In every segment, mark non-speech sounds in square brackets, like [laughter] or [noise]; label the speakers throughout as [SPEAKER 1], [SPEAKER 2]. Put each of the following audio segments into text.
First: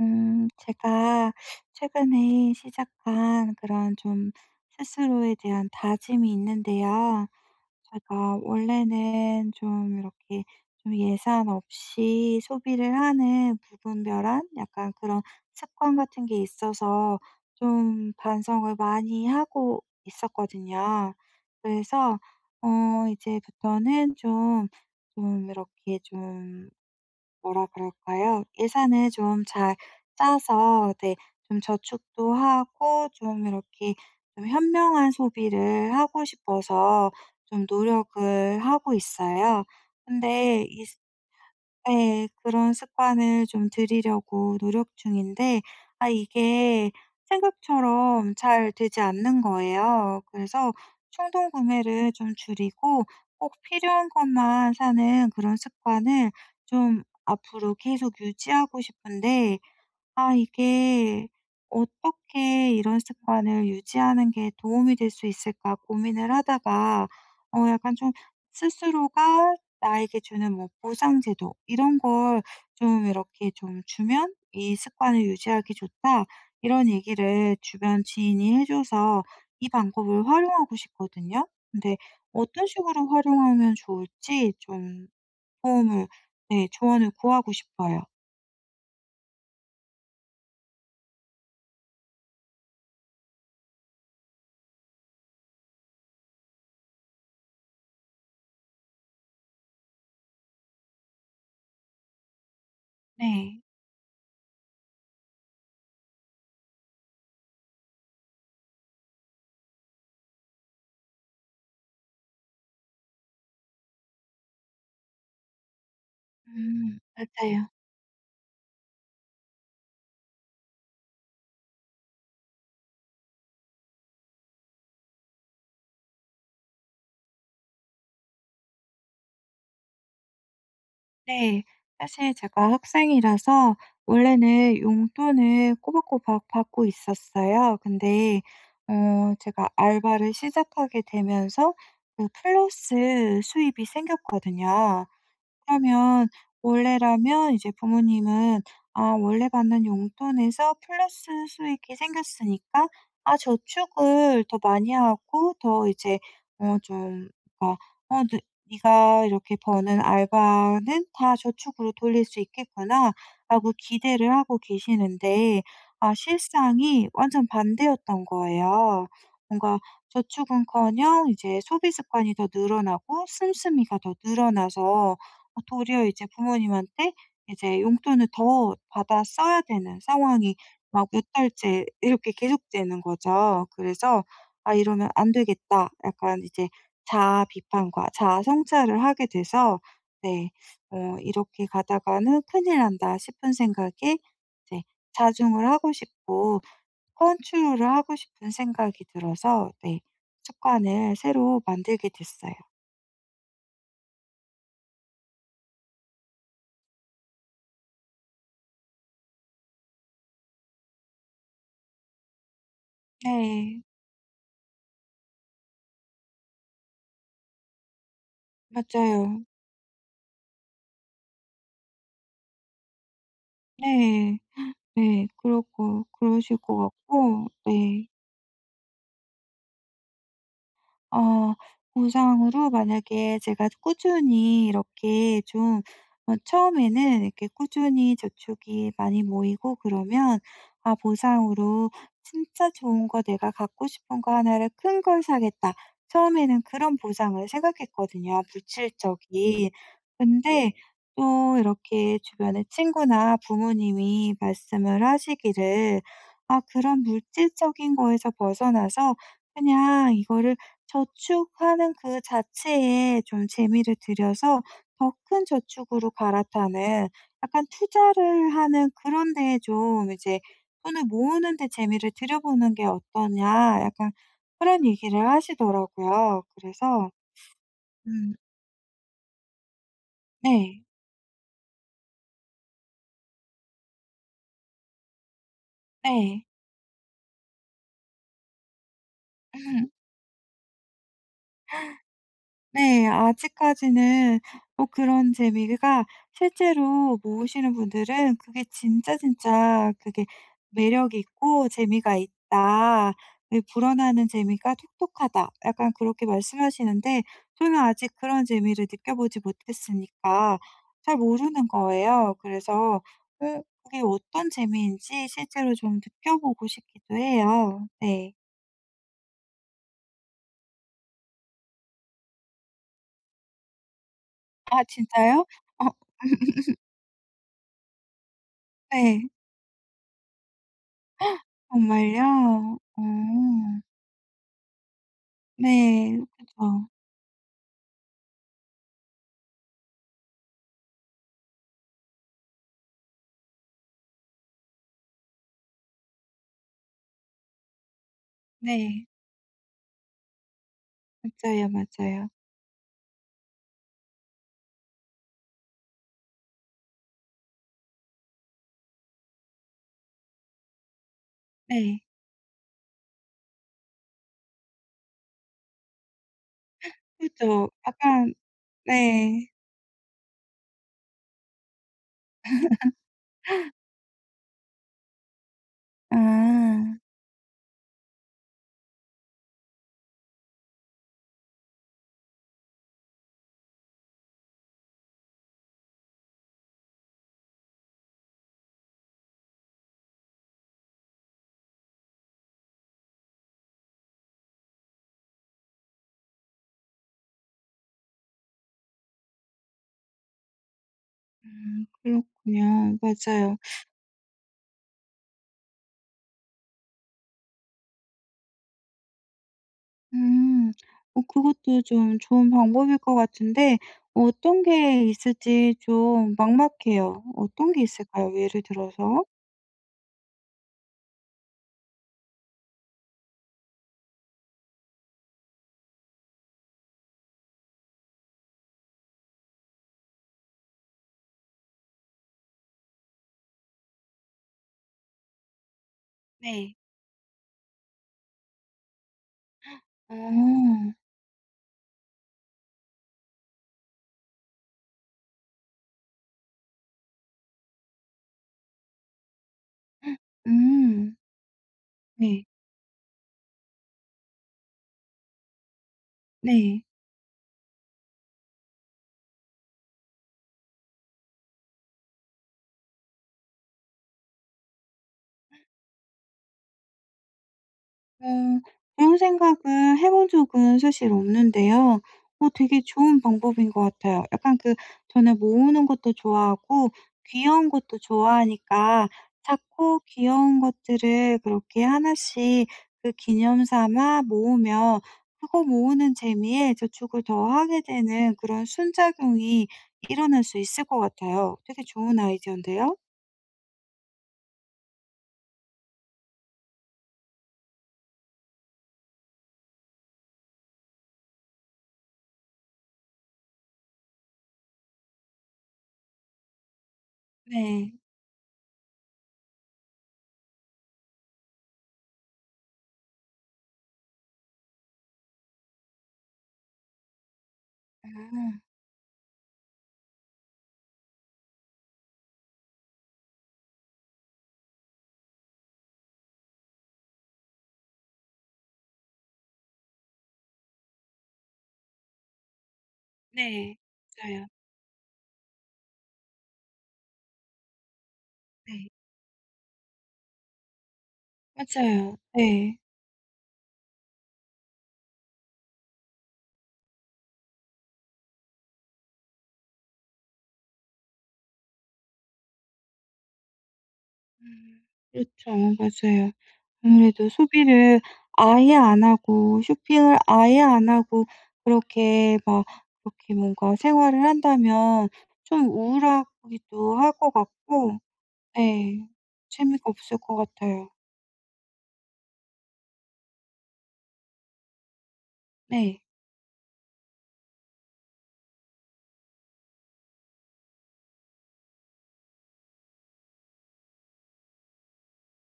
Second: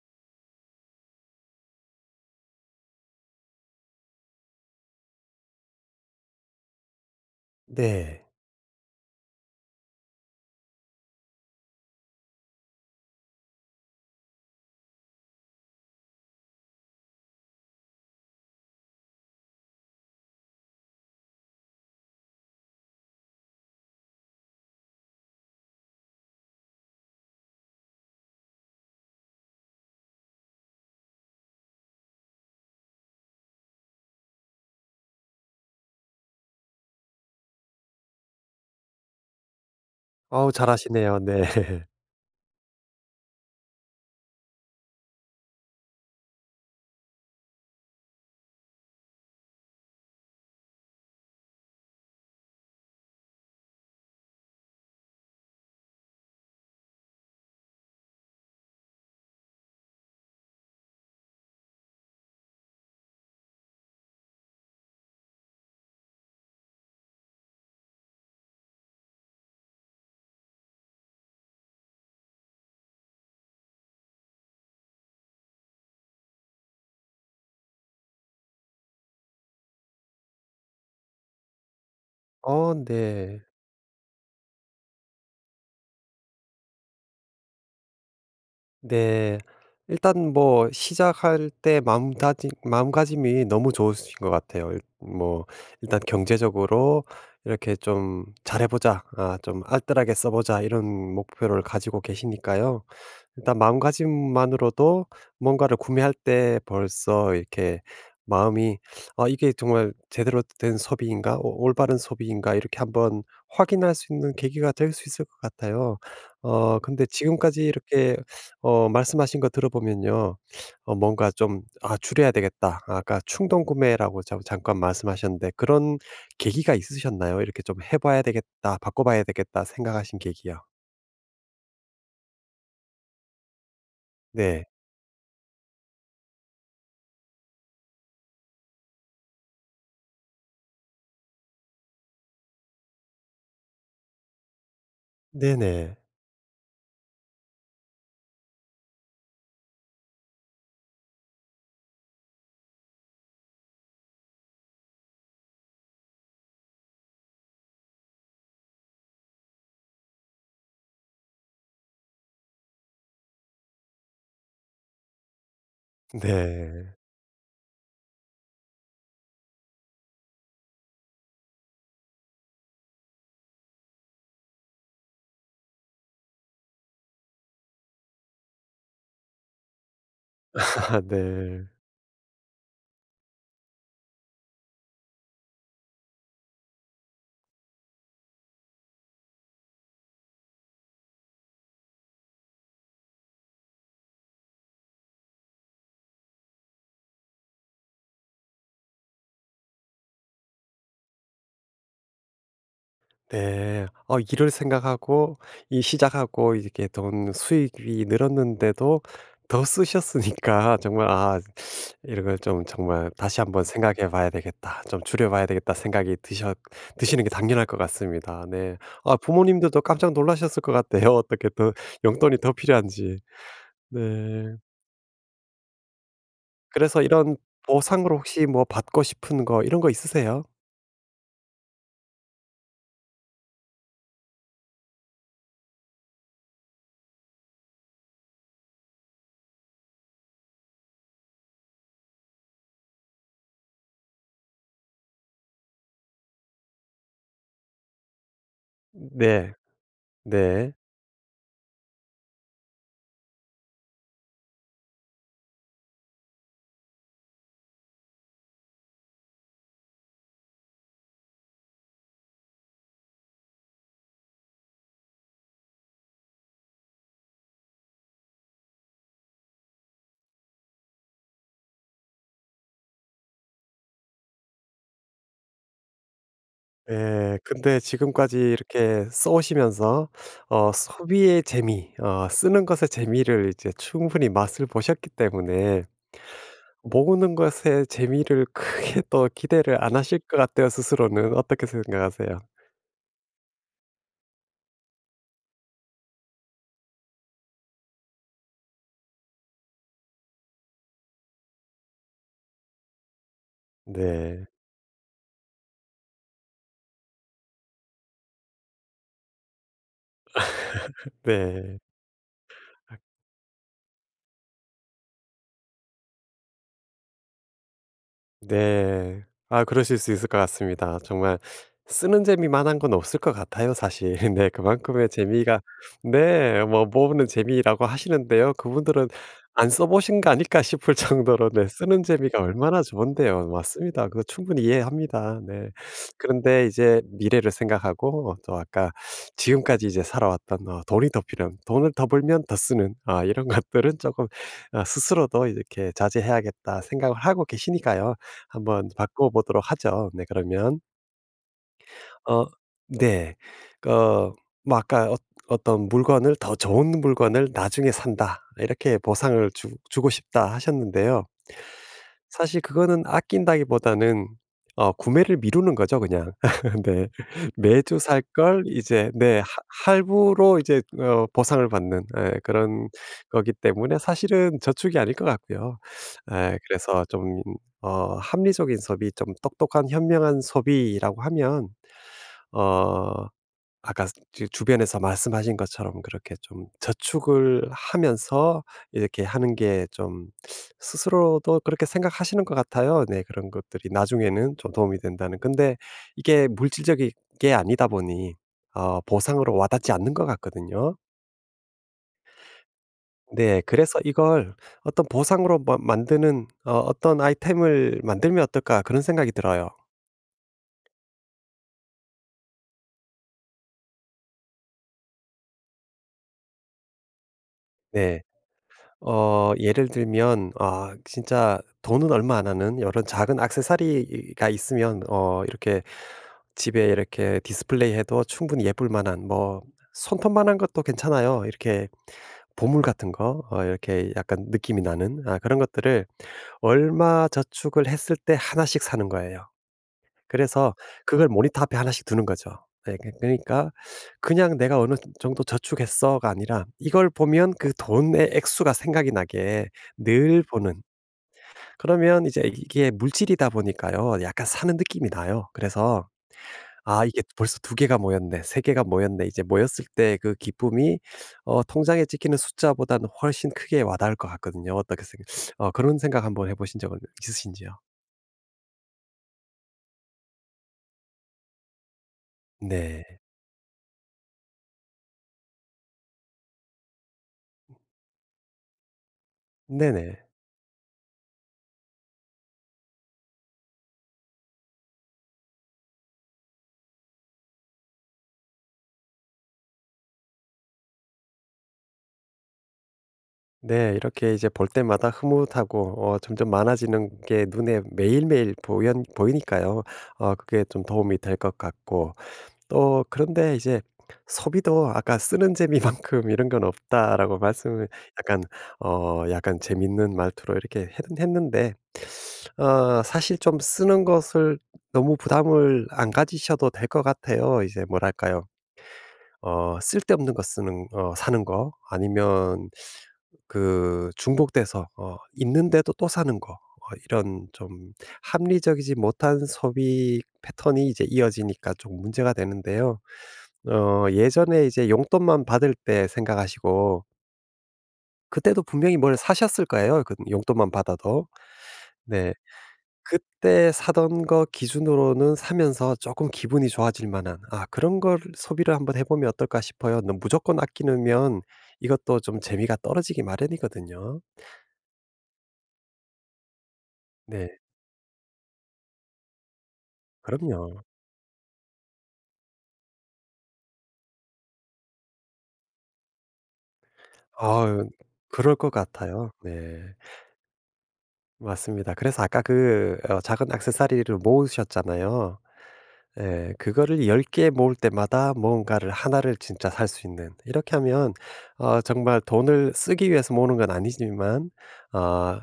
[SPEAKER 1] 제가 최근에 시작한 그런 좀 스스로에 대한 다짐이 있는데요.
[SPEAKER 2] 네.
[SPEAKER 1] 제가 원래는 좀 이렇게 좀 예산 없이 소비를 하는 무분별한 약간 그런 습관 같은 게 있어서 좀 반성을 많이 하고 있었거든요. 그래서, 이제부터는 좀, 좀 이렇게 좀 뭐라 그럴까요? 예산을 좀 잘 짜서 네 좀 저축도 하고 좀 이렇게 좀 현명한 소비를 하고 싶어서 좀 노력을 하고 있어요.
[SPEAKER 2] 어우
[SPEAKER 1] 근데 이
[SPEAKER 2] 잘하시네요. 네. [laughs]
[SPEAKER 1] 네, 그런 습관을 좀 들이려고 노력 중인데 아 이게 생각처럼 잘 되지 않는 거예요. 그래서 충동 구매를 좀 줄이고 꼭 필요한 것만 사는 그런 습관을 좀 앞으로 계속 유지하고 싶은데 아, 이게 어떻게 이런 습관을 유지하는 게 도움이 될 수 있을까 고민을 하다가 약간 좀 스스로가 나에게 주는 뭐 보상 제도 이런 걸 좀 이렇게 좀 주면 '이 습관을 유지하기 좋다.' 이런 얘기를 주변 지인이 해 줘서 이 방법을 활용하고 싶거든요. 근데 어떤 식으로
[SPEAKER 2] 네.
[SPEAKER 1] 활용하면 좋을지 좀 도움을 네 조언을 구하고 싶어요.
[SPEAKER 2] 네. 일단 뭐 시작할 때 마음다짐 마음가짐이 너무 좋으신 것 같아요. 일 뭐 일단 경제적으로 이렇게 좀 '잘해 보자. 아 좀 알뜰하게 써 보자.' 이런 목표를 가지고 계시니까요. 일단
[SPEAKER 1] 네.
[SPEAKER 2] 마음가짐만으로도 뭔가를 구매할 때 벌써 이렇게 마음이 '아 이게 정말 제대로 된 소비인가? 오 올바른 소비인가?' 이렇게 한번 확인할 수 있는 계기가 될 수 있을 것 같아요. 근데 지금까지
[SPEAKER 1] 맞아요.
[SPEAKER 2] 이렇게 말씀하신 거 들어보면요. 뭔가 좀 '아 줄여야 되겠다.' 아까 충동 구매라고 자 잠깐 말씀하셨는데 그런 계기가 있으셨나요? 이렇게 좀 '해 봐야 되겠다. 바꿔 봐야 되겠다.' 생각하신 계기요.
[SPEAKER 1] 네. 사실 제가 학생이라서
[SPEAKER 2] 네.
[SPEAKER 1] 원래는 용돈을 꼬박꼬박 받고 있었어요. 근데 제가 알바를 시작하게 되면서 그 플러스 수입이 생겼거든요.
[SPEAKER 2] 네 네.
[SPEAKER 1] 그러면 원래라면 이제 부모님은 '아 원래 받는 용돈에서 플러스 수익이 생겼으니까 아 저축을 더 많이 하고 더 이제 어 좀 그러니까 어 네 네가 이렇게 버는 알바는 다 저축으로 돌릴 수 있겠구나.'라고 기대를 하고 계시는데 아
[SPEAKER 2] 네.
[SPEAKER 1] 실상이 완전 반대였던 거예요. 뭔가 저축은커녕 이제 소비 습관이 더 늘어나고 씀씀이가 더 늘어나서 도리어 이제 부모님한테 이제 용돈을 더 받아 써야 되는 상황이
[SPEAKER 2] [laughs]
[SPEAKER 1] 막 몇
[SPEAKER 2] 네.
[SPEAKER 1] 달째 이렇게 계속되는 거죠. 그래서 '아 이러면 안 되겠다.' 약간 이제 자아 비판과 자아 성찰을 하게 돼서 네 어 '이렇게 가다가는 큰일 난다.' 싶은 생각에 이제 자중을 하고 싶고 컨트롤을 하고 싶은 생각이 들어서 네 습관을 새로 만들게 됐어요.
[SPEAKER 2] 네. 일을 생각하고 이 시작하고 이렇게 돈 수익이 늘었는데도 더 쓰셨으니까 [laughs] 정말 '아 이런 걸 좀 정말 다시 한번
[SPEAKER 1] 네.
[SPEAKER 2] 생각해 봐야 되겠다. 좀 줄여 봐야 되겠다.' 생각이 드셨 드시는 게 당연할 것 같습니다. 네. 아
[SPEAKER 1] 맞아요.
[SPEAKER 2] 부모님들도 깜짝 놀라셨을 것 같아요. [laughs] 어떻게 더 용돈이 더 필요한지.
[SPEAKER 1] 네.
[SPEAKER 2] 네.
[SPEAKER 1] 네. 그러고 그러실 것
[SPEAKER 2] 그래서 이런
[SPEAKER 1] 같고 네.
[SPEAKER 2] 보상으로 혹시 뭐 받고 싶은 거 이런 거 있으세요?
[SPEAKER 1] 어 보상으로 만약에 제가 꾸준히 이렇게 좀 처음에는 이렇게 꾸준히 저축이 많이 모이고 그러면 아 보상으로 '진짜 좋은 거 내가 갖고 싶은 거 하나를 큰 걸 사겠다.' 처음에는 그런 보상을 생각했거든요,
[SPEAKER 2] 네.
[SPEAKER 1] 물질적인. 근데
[SPEAKER 2] 네.
[SPEAKER 1] 네. 또 이렇게 주변에 친구나 부모님이 말씀을 하시기를 "아 그런 물질적인 거에서 벗어나서 그냥 이거를 저축하는 그 자체에 좀 재미를 들여서 더 큰 저축으로 갈아타는 약간 투자를 하는 그런 데에 좀 이제 '돈을 모으는 데 재미를 들여보는 게 어떠냐.' 약간 그런 얘기를 하시더라고요. 그래서
[SPEAKER 2] 예. 근데
[SPEAKER 1] 음.
[SPEAKER 2] 지금까지 이렇게 써 오시면서
[SPEAKER 1] 네.
[SPEAKER 2] 소비의 재미 쓰는 것의 재미를 이제 충분히 맛을 보셨기 때문에
[SPEAKER 1] 네.
[SPEAKER 2] 모으는 것의 재미를 크게 [laughs] 또 기대를 안 하실 것 같아요 스스로는. 어떻게 생각하세요?
[SPEAKER 1] 네. 아직까지는 뭐 그런 재미가 실제로 모으시는 분들은 그게 진짜 진짜 그게 매력이 있고 재미가 있다. 그 불어나는
[SPEAKER 2] 네.
[SPEAKER 1] 재미가 톡톡하다. 약간 그렇게 말씀하시는데 저는 아직 그런 재미를 느껴보지 못했으니까
[SPEAKER 2] [laughs]
[SPEAKER 1] 잘 모르는
[SPEAKER 2] 네.
[SPEAKER 1] 거예요. 그래서 그게 어떤 재미인지 실제로 좀 느껴보고 싶기도 해요. 네.
[SPEAKER 2] 네. 아 그러실 수 있을 것 같습니다. 정말 쓰는 재미만 한 건 없을 것 같아요 사실. [laughs] 네.
[SPEAKER 1] 아
[SPEAKER 2] 그만큼의
[SPEAKER 1] 진짜요?
[SPEAKER 2] 재미가
[SPEAKER 1] 어.
[SPEAKER 2] 네
[SPEAKER 1] [laughs]
[SPEAKER 2] 뭐 모으는 재미라고 하시는데요. 그분들은
[SPEAKER 1] 네.
[SPEAKER 2] '안 써 보신 거 아닐까?' 싶을 [laughs] 정도로 네 쓰는 재미가
[SPEAKER 1] 정말요?
[SPEAKER 2] 얼마나
[SPEAKER 1] 어.
[SPEAKER 2] 좋은데요. 맞습니다. 그거 충분히 이해합니다. 네.
[SPEAKER 1] 네.
[SPEAKER 2] 그런데
[SPEAKER 1] 그죠.
[SPEAKER 2] 이제 미래를 생각하고 또 아까 지금까지 이제 살아왔던 어 돈이 더 필요한 돈을 더 벌면 더 쓰는 아 이런 것들은 조금 스스로도 이렇게 자제해야겠다 생각을 하고 계시니까요. 한번
[SPEAKER 1] 네.
[SPEAKER 2] 바꿔 보도록 하죠. 네 그러면
[SPEAKER 1] 맞아요, 맞아요.
[SPEAKER 2] 어 네. 어 뭐 아까 어떤 물건을 '더 좋은 물건을 나중에 산다.' 이렇게 보상을 주 주고 싶다 하셨는데요.
[SPEAKER 1] 네.
[SPEAKER 2] 사실 그거는 아낀다기보다는 구매를 미루는 거죠 그냥. [laughs] 네.
[SPEAKER 1] 그죠.
[SPEAKER 2] 매주 살
[SPEAKER 1] 약간
[SPEAKER 2] 걸 이제 네 하
[SPEAKER 1] 네.
[SPEAKER 2] 할부로 이제 보상을 받는 예 그런 거기 때문에 사실은 저축이 아닐 것 같고요. 예
[SPEAKER 1] 아.
[SPEAKER 2] 그래서 좀 합리적인 소비 좀 똑똑한 현명한 소비라고 하면 어 아까 지 주변에서 말씀하신 것처럼 그렇게 좀 저축을 하면서 이렇게 하는 게 좀 스스로도 그렇게 생각하시는 것 같아요. 네 그런 것들이 나중에는 좀 도움이 된다는. 근데 이게 물질적인 게 아니다 보니 보상으로 와닿지 않는 것 같거든요.
[SPEAKER 1] 그렇군요. 맞아요.
[SPEAKER 2] 네. 그래서 이걸 어떤 '보상으로 마 만드는 어떤 아이템을 만들면 어떨까.' 그런 생각이 들어요.
[SPEAKER 1] 음. 그것도 좀 좋은 방법일 것 같은데 어떤 게 있을지 좀 막막해요. 어떤 게
[SPEAKER 2] 네.
[SPEAKER 1] 있을까요? 예를 들어서?
[SPEAKER 2] 예를 들면 아 진짜 돈은 얼마 안 하는 이런 작은 액세서리가 있으면 이렇게 집에 이렇게 디스플레이해도 충분히 예쁠 만한 뭐 손톱만한 것도 괜찮아요. 이렇게 보물 같은 거 이렇게 약간 느낌이 나는 아 그런 것들을
[SPEAKER 1] 네.
[SPEAKER 2] 얼마 저축을 했을 때 하나씩 사는 거예요. 그래서
[SPEAKER 1] 어.
[SPEAKER 2] 그걸 모니터 앞에 하나씩 두는 거죠. 네, 그러니까 그냥 '내가 어느 정도 저축했어.'가 아니라 이걸 보면 그 돈의 액수가 생각이 나게 늘 보는.
[SPEAKER 1] 음.
[SPEAKER 2] 그러면 이제
[SPEAKER 1] 네.
[SPEAKER 2] 이게 물질이다 보니까요. 약간 사는 느낌이 나요. 그래서
[SPEAKER 1] 네.
[SPEAKER 2] '아 이게 벌써 두 개가 모였네. 세 개가 모였네.' 이제 모였을 때 그 기쁨이 통장에 찍히는 숫자보다는 훨씬 크게 와닿을 것 같거든요. 어떻게 생각 어 그런 생각 한번 해 보신 적은 있으신지요?
[SPEAKER 1] 음. 그런 생각은 해본 적은 사실 없는데요. 되게
[SPEAKER 2] 네.
[SPEAKER 1] 좋은 방법인 것 같아요. 약간 그 저는 모으는 것도 좋아하고 귀여운 것도 좋아하니까 작고
[SPEAKER 2] 네네.
[SPEAKER 1] 귀여운 것들을 그렇게 하나씩 그 기념 삼아 모으면 그거 모으는 재미에 저축을 더 하게 되는 그런 순작용이 일어날 수 있을 것 같아요. 되게 좋은 아이디어인데요.
[SPEAKER 2] 네. 이렇게 이제 볼 때마다 흐뭇하고 점점 많아지는 게 눈에 매일매일 보연 보이니까요. 그게 좀 도움이 될 것 같고 또 그런데 이제 소비도 아까 '쓰는 재미만큼 이런 건 없다.'라고 말씀을
[SPEAKER 1] 네.
[SPEAKER 2] 약간 약간 재밌는 말투로 이렇게 했 했는데 사실 좀 쓰는 것을 너무 부담을 안 가지셔도 될 것 같아요. 이제 뭐랄까요?
[SPEAKER 1] 아.
[SPEAKER 2] 쓸데없는 거 쓰는 어 사는 거 아니면 그 중복돼서 있는데도 또 사는 거 이런 좀 합리적이지 못한 소비 패턴이 이제 이어지니까 좀 문제가 되는데요.
[SPEAKER 1] 네. 맞아요.
[SPEAKER 2] 예전에 이제 용돈만 받을 때 생각하시고 그때도
[SPEAKER 1] 네.
[SPEAKER 2] 분명히 뭘 사셨을 거예요, 그 용돈만 받아도.
[SPEAKER 1] 맞아요.
[SPEAKER 2] 네.
[SPEAKER 1] 네.
[SPEAKER 2] 그때 사던 거 기준으로는 사면서 조금 기분이 좋아질 만한 '아 그런 걸 소비를 한번 해 보면 어떨까?' 싶어요. 너무 무조건 아끼면 이것도 좀 재미가 떨어지기 마련이거든요.
[SPEAKER 1] 음. 그렇죠. 맞아요. 아무래도
[SPEAKER 2] 네.
[SPEAKER 1] 소비를 아예 안 하고 쇼핑을 아예
[SPEAKER 2] 그럼요.
[SPEAKER 1] 안 하고 그렇게 막 그렇게 뭔가 생활을 한다면 좀 우울하기도 할 것
[SPEAKER 2] 아유
[SPEAKER 1] 같고
[SPEAKER 2] 그럴 것
[SPEAKER 1] 네.
[SPEAKER 2] 같아요. 네.
[SPEAKER 1] 재미가 없을 것 같아요.
[SPEAKER 2] 맞습니다. 그래서 아까 그 작은 액세서리를 모으셨잖아요.
[SPEAKER 1] 네.
[SPEAKER 2] 예. 그거를 10개 모을 때마다 뭔가를 하나를 진짜 살 수 있는 이렇게 하면 정말 돈을 쓰기 위해서 모으는 건 아니지만 어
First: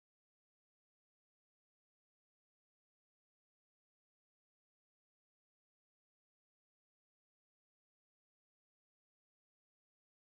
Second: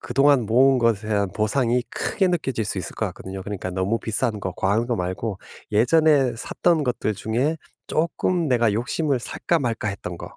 [SPEAKER 2] 그동안 모은 것에 대한 보상이 크게 느껴질 수 있을 것 같거든요. 그러니까 너무 비싼 거, 과한 거 말고 예전에 샀던 것들 중에 조금 내가 욕심을 살까 말까 했던 거.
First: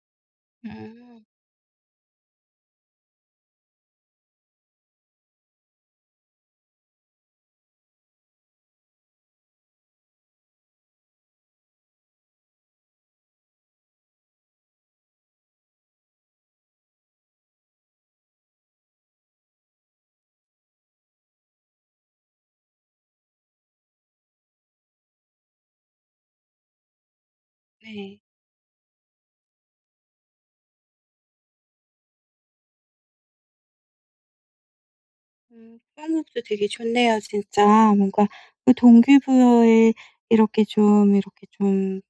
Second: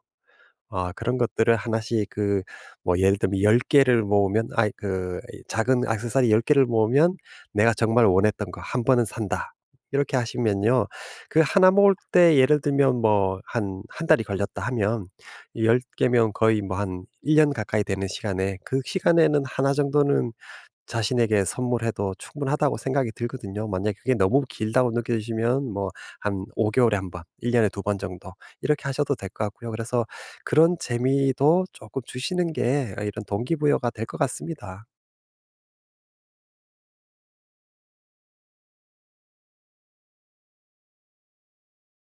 [SPEAKER 2] 아 그런
[SPEAKER 1] 음.
[SPEAKER 2] 것들을 하나씩 그 뭐 예를 들면 10 개를 모으면 아이 그 작은 액세서리 10 개를 모으면 '내가 정말 원했던 거 한 번은 산다.' 이렇게 하시면요. 그 하나 모을 때 예를 들면 뭐 한 한 달이 걸렸다 하면 10 개면 거의 뭐 한 1년 가까이 되는 시간에 그 시간에는 하나 정도는 자신에게 선물해도 충분하다고 생각이 들거든요. 만약에 그게 너무 길다고 느껴지시면 뭐 한 5 개월에 한 번, 1 년에 두 번
[SPEAKER 1] 네.
[SPEAKER 2] 정도 이렇게 하셔도 될 것 같고요. 그래서 그런 재미도 조금 주시는 게 아 이런 동기부여가 될 것 같습니다.
[SPEAKER 1] 음. 쌀국수 되게 좋네요 진짜. 뭔가 그 동기부여에 이렇게 좀 이렇게 좀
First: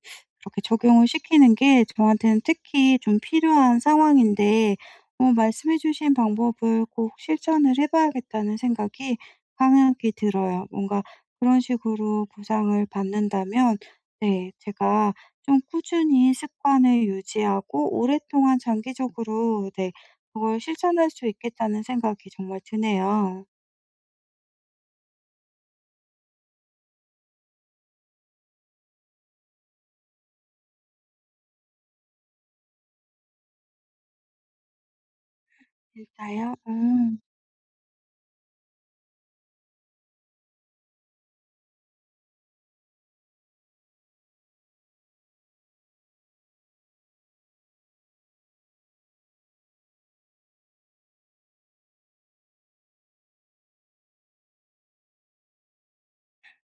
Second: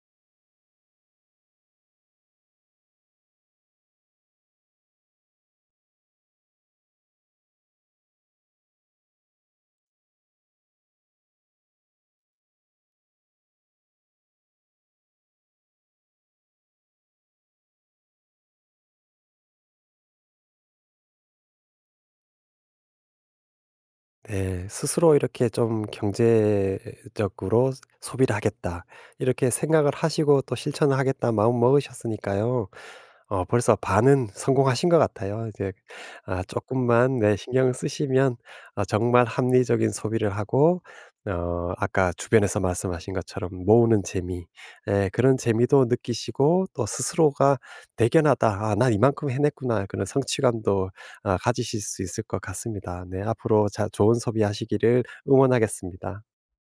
[SPEAKER 1] 이렇게 적용을 시키는 게 저한테는 특히 좀 필요한 상황인데 말씀해 주신 방법을 꼭 실천을 해 봐야겠다는 생각이 강하게 들어요. 뭔가 그런 식으로 보상을 받는다면 네 제가 좀 꾸준히 습관을 유지하고 오랫동안 장기적으로 네 그걸 실천할 수 있겠다는 생각이 정말 드네요.
[SPEAKER 2] 네. 스스로 이렇게 좀 '경제적으로 소비를 하겠다.' 이렇게 생각을 하시고 또 '실천을 하겠다.' 마음먹으셨으니까요. 벌써 반은 성공하신 것 같아요. 이제 아
[SPEAKER 1] 진짜요?
[SPEAKER 2] 쪼만
[SPEAKER 1] 음.
[SPEAKER 2] 네 신경을 쓰시면 아 정말 합리적인 소비를 하고 아까 주변에서 말씀하신 것처럼 모으는 재미 예 그런 재미도 느끼시고 또 스스로가 '대견하다. 아 난 이만큼 해냈구나.' 그런 성취감도 아 가지실 수 있을 것 같습니다. 네 앞으로 자 좋은 소비하시기를 응원하겠습니다.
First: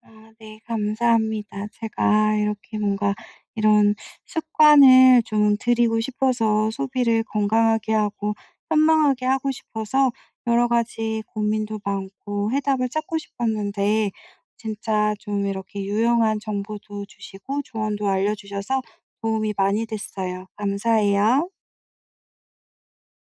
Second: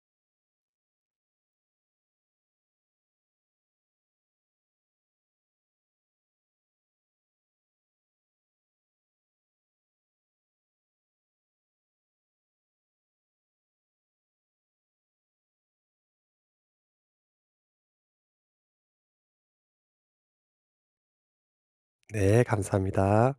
[SPEAKER 1] 아 네 감사합니다. 제가 이렇게 뭔가 이런 습관을 좀 드리고 싶어서 소비를 건강하게 하고 현명하게 하고 싶어서 여러 가지 고민도 많고 해답을 찾고 싶었는데 진짜 좀 이렇게 유용한 정보도 주시고 조언도 알려 주셔서 도움이 많이 됐어요. 감사해요.
[SPEAKER 2] 네 감사합니다.